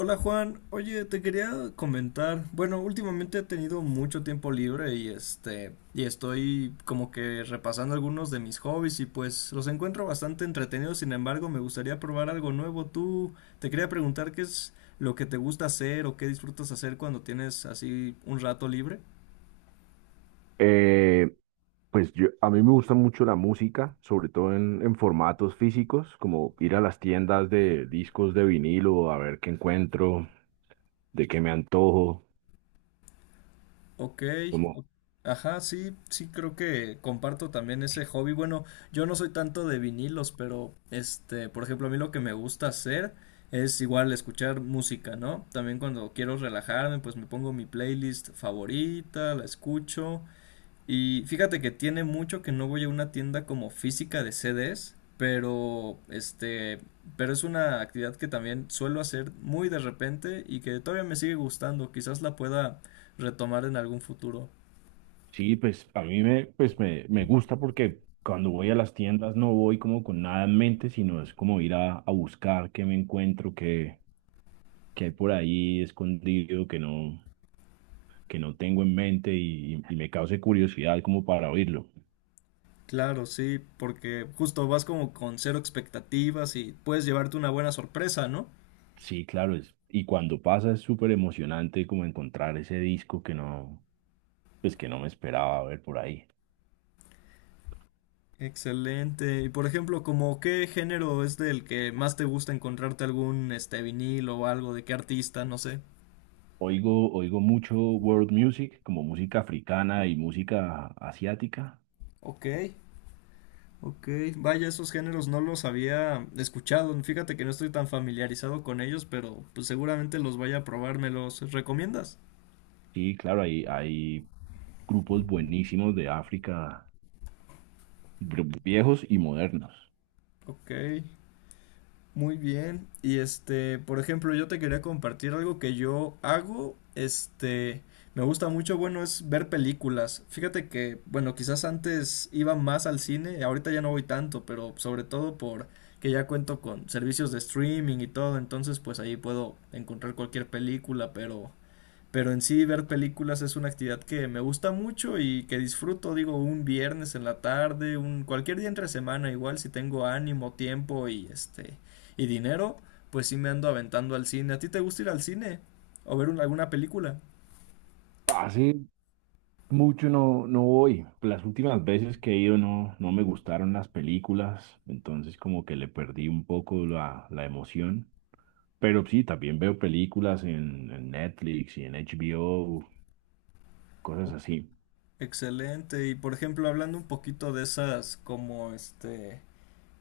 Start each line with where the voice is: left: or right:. left: Hola Juan, oye, te quería comentar, bueno, últimamente he tenido mucho tiempo libre y estoy como que repasando algunos de mis hobbies y pues los encuentro bastante entretenidos. Sin embargo, me gustaría probar algo nuevo. Te quería preguntar qué es lo que te gusta hacer o qué disfrutas hacer cuando tienes así un rato libre.
right: Eh, pues a mí me gusta mucho la música, sobre todo en formatos físicos, como ir a las tiendas de discos de vinilo a ver qué encuentro, de qué me antojo.
left: Ok,
right: Como,
left: o- ajá, sí, sí creo que comparto también ese hobby. Bueno, yo no soy tanto de vinilos, pero por ejemplo, a mí lo que me gusta hacer es igual escuchar música, ¿no? También cuando quiero relajarme, pues me pongo mi playlist favorita, la escucho. Y fíjate que tiene mucho que no voy a una tienda como física de CDs, pero es una actividad que también suelo hacer muy de repente y que todavía me sigue gustando, quizás la pueda retomar en algún futuro.
right: sí, pues a mí me gusta porque cuando voy a las tiendas no voy como con nada en mente, sino es como ir a buscar qué me encuentro, qué hay por ahí escondido que no tengo en mente y me cause curiosidad como para oírlo.
left: Claro, sí, porque justo vas como con cero expectativas y puedes llevarte una buena sorpresa, ¿no?
right: Sí, claro, y cuando pasa es súper emocionante como encontrar ese disco que no me esperaba ver por ahí.
left: Excelente. Y por ejemplo, como qué género es del que más te gusta encontrarte algún vinilo o algo de qué artista, no sé.
right: Oigo mucho world music, como música africana y música asiática.
left: Ok. Ok, vaya, esos géneros no los había escuchado. Fíjate que no estoy tan familiarizado con ellos, pero pues seguramente los vaya a probar. ¿Me los recomiendas?
right: Sí, claro, hay grupos buenísimos de África, viejos y modernos.
left: Ok, muy bien. Por ejemplo, yo te quería compartir algo que yo hago. Me gusta mucho, bueno, es ver películas. Fíjate que, bueno, quizás antes iba más al cine, ahorita ya no voy tanto, pero sobre todo por que ya cuento con servicios de streaming y todo, entonces pues ahí puedo encontrar cualquier película, pero en sí ver películas es una actividad que me gusta mucho y que disfruto. Digo, un viernes en la tarde, un cualquier día entre semana, igual si tengo ánimo, tiempo y dinero, pues sí me ando aventando al cine. ¿A ti te gusta ir al cine o ver alguna película?
right: Hace mucho no voy. Las últimas veces que he ido no me gustaron las películas, entonces como que le perdí un poco la emoción. Pero sí, también veo películas en Netflix y en HBO, cosas así.
left: Excelente. Y por ejemplo, hablando un poquito de esas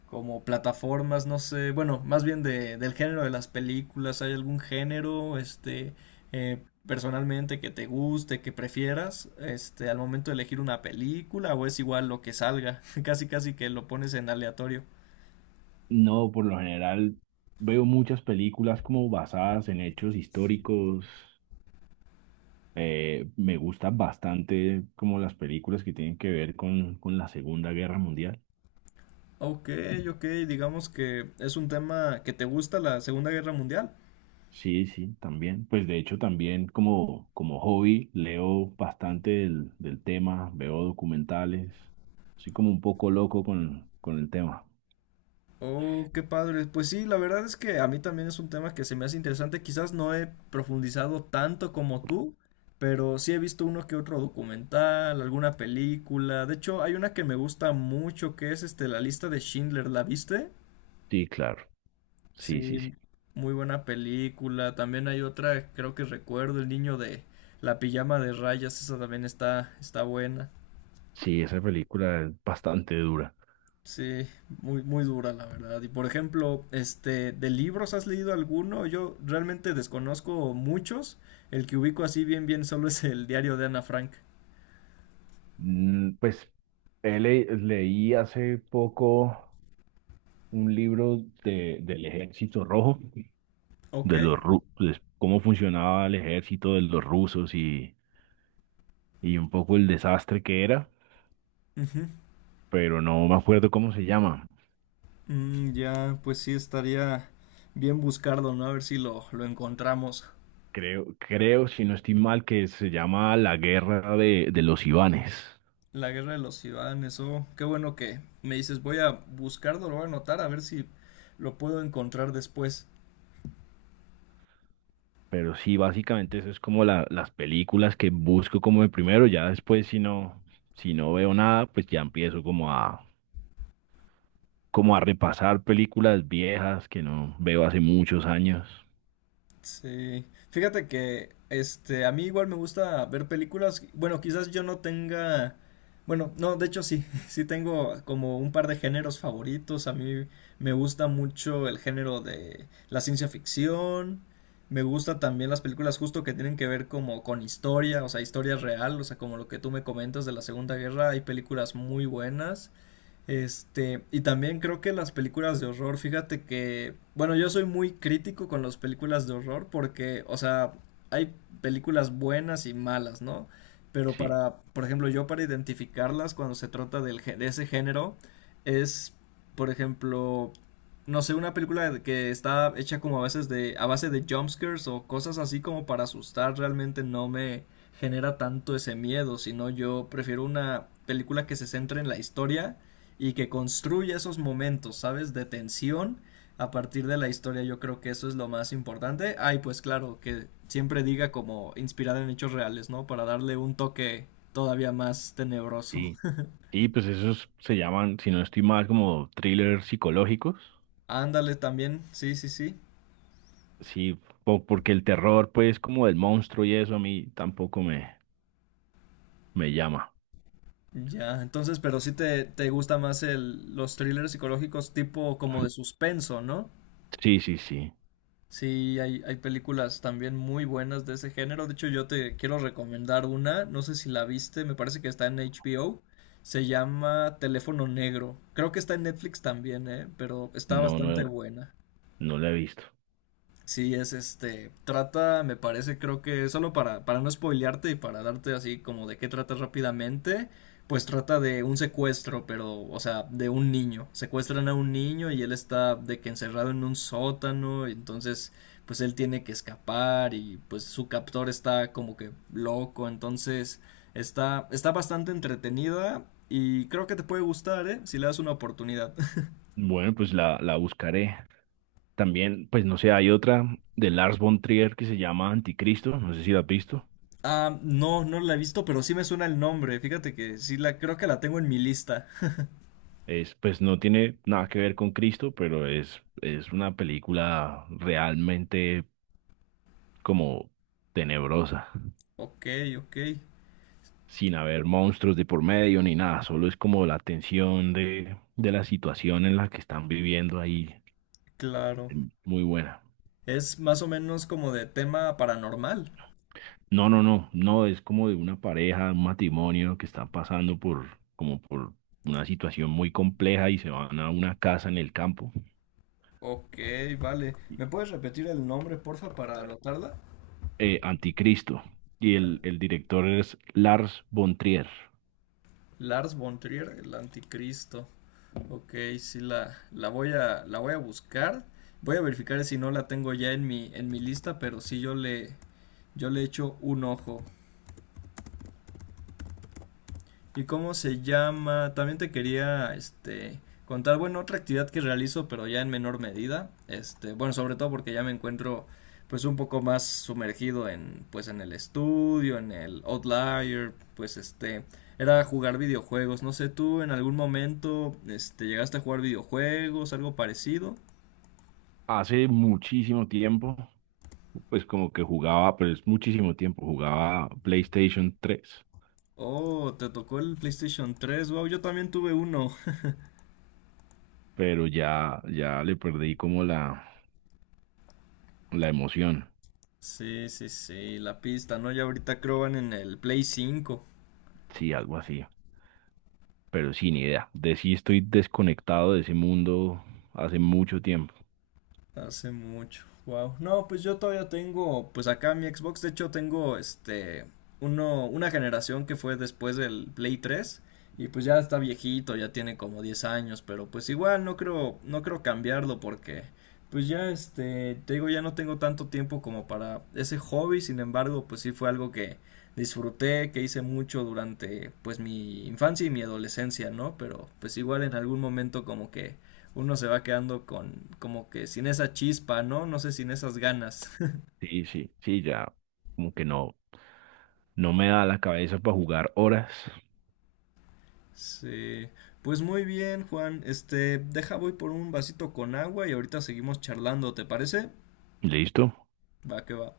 left: como plataformas, no sé, bueno, más bien del género de las películas, ¿hay algún género, personalmente, que te guste, que prefieras, al momento de elegir una película, o es igual lo que salga, casi casi que lo pones en aleatorio?
right: No, por lo general veo muchas películas como basadas en hechos históricos. Me gustan bastante como las películas que tienen que ver con la Segunda Guerra Mundial.
left: Ok, ok, digamos que es un tema que te gusta, la Segunda Guerra Mundial.
right: Sí, sí, también. Pues de hecho también como hobby leo bastante del tema, veo documentales. Soy como un poco loco con el tema.
left: Oh, qué padre. Pues sí, la verdad es que a mí también es un tema que se me hace interesante. Quizás no he profundizado tanto como tú, pero sí he visto uno que otro documental, alguna película. De hecho, hay una que me gusta mucho que es La lista de Schindler, ¿la viste?
right: Sí, claro. Sí, sí,
left: Sí,
right: sí.
left: muy buena película. También hay otra, creo que recuerdo, El niño de la pijama de rayas, esa también está buena.
right: Sí, esa película es bastante dura.
left: Sí, muy, muy dura la verdad. Y por ejemplo, ¿de libros has leído alguno? Yo realmente desconozco muchos. El que ubico así bien solo es el diario de Ana Frank.
right: Pues leí hace poco un libro del Ejército Rojo,
left: Ok.
right: de los pues, cómo funcionaba el ejército de los rusos y un poco el desastre que era,
left: Ujú.
right: pero no me acuerdo cómo se llama.
left: Mm, ya, pues sí estaría bien buscarlo, ¿no? A ver si lo encontramos.
right: Creo, si no estoy mal, que se llama La Guerra de los Ivanes.
left: La guerra de los Ibanes, oh, qué bueno que me dices, voy a buscarlo, lo voy a anotar, a ver si lo puedo encontrar después.
right: Pero sí, básicamente eso es como las películas que busco como de primero, ya después si no, veo nada, pues ya empiezo como a repasar películas viejas que no veo hace muchos años.
left: Sí, fíjate que a mí igual me gusta ver películas, bueno, quizás yo no tenga, bueno, no, de hecho sí, sí tengo como un par de géneros favoritos. A mí me gusta mucho el género de la ciencia ficción, me gusta también las películas justo que tienen que ver como con historia, o sea, historia real, o sea, como lo que tú me comentas de la Segunda Guerra, hay películas muy buenas. Y también creo que las películas de horror, fíjate que, bueno, yo soy muy crítico con las películas de horror porque, o sea, hay películas buenas y malas, ¿no? Pero
right: Sí,
left: para, por ejemplo, yo para identificarlas cuando se trata de ese género es, por ejemplo, no sé, una película que está hecha como a veces de, a base de jumpscares o cosas así como para asustar, realmente no me genera tanto ese miedo, sino yo prefiero una película que se centre en la historia y que construya esos momentos, ¿sabes? De tensión a partir de la historia. Yo creo que eso es lo más importante. Ay, pues claro, que siempre diga como inspirada en hechos reales, ¿no? Para darle un toque todavía más tenebroso.
right: sí. Y pues esos se llaman, si no estoy mal, como thrillers psicológicos.
left: Ándale también, sí, sí, sí.
right: Sí, porque el terror, pues, como del monstruo y eso a mí tampoco me llama.
left: Ya, entonces, pero sí te gusta más los thrillers psicológicos tipo como de suspenso, ¿no?
right: Sí, sí, sí.
left: Sí, hay películas también muy buenas de ese género. De hecho, yo te quiero recomendar una, no sé si la viste, me parece que está en HBO. Se llama Teléfono Negro. Creo que está en Netflix también, ¿eh? Pero está
right: No,
left: bastante
right: no,
left: buena.
right: no la he visto.
left: Sí, es trata, me parece, creo que solo para no spoilearte y para darte así como de qué trata rápidamente, pues trata de un secuestro, pero, o sea, de un niño. Secuestran a un niño y él está de que encerrado en un sótano, y entonces, pues él tiene que escapar y pues su captor está como que loco, entonces está, está bastante entretenida y creo que te puede gustar, ¿eh? Si le das una oportunidad.
right: Bueno, pues la buscaré. También, pues no sé, hay otra de Lars von Trier que se llama Anticristo, no sé si la has visto.
left: Ah, no, no la he visto, pero sí me suena el nombre. Fíjate que sí la creo que la tengo en mi lista.
right: Pues no tiene nada que ver con Cristo, pero es una película realmente como tenebrosa,
left: Ok, ok,
right: sin haber monstruos de por medio ni nada, solo es como la tensión de la situación en la que están viviendo ahí.
left: claro.
right: Muy buena.
left: Es más o menos como de tema paranormal.
right: No, no, no, no, es como de una pareja, un matrimonio que está pasando como por una situación muy compleja y se van a una casa en el campo.
left: Ok, vale. ¿Me puedes repetir el nombre, porfa, para anotarla?
right: Anticristo. Y el director es Lars von Trier.
left: Lars von Trier, el anticristo. Ok, sí la, la voy a buscar. Voy a verificar si no la tengo ya en mi lista, pero sí yo le echo un ojo. ¿Y cómo se llama? También te quería, contar, bueno, otra actividad que realizo, pero ya en menor medida, bueno, sobre todo porque ya me encuentro, pues, un poco más sumergido en, pues, en el estudio, en el Outlier, era jugar videojuegos, no sé, ¿tú en algún momento, llegaste a jugar videojuegos, algo parecido?
right: Hace muchísimo tiempo, pues como que jugaba, pero es muchísimo tiempo, jugaba PlayStation 3,
left: Oh, te tocó el PlayStation 3. Wow, yo también tuve uno.
right: pero ya le perdí como la emoción.
left: Sí, sí, sí, la pista, ¿no? Ya ahorita creo van en el Play 5.
right: Sí, algo así, pero sin idea. De sí estoy desconectado de ese mundo hace mucho tiempo.
left: Hace mucho. Wow. No, pues yo todavía tengo, pues acá mi Xbox. De hecho tengo este uno una generación que fue después del Play 3 y pues ya está viejito, ya tiene como 10 años, pero pues igual no creo cambiarlo porque pues ya te digo, ya no tengo tanto tiempo como para ese hobby. Sin embargo, pues sí fue algo que disfruté, que hice mucho durante pues mi infancia y mi adolescencia, ¿no? Pero pues igual en algún momento como que uno se va quedando con como que sin esa chispa, ¿no? No sé, sin esas ganas.
right: Sí, sí, sí, ya como que no me da la cabeza para jugar horas.
left: Sí. Pues muy bien, Juan. Deja voy por un vasito con agua y ahorita seguimos charlando, ¿te parece?
right: ¿Listo?
left: Va que va.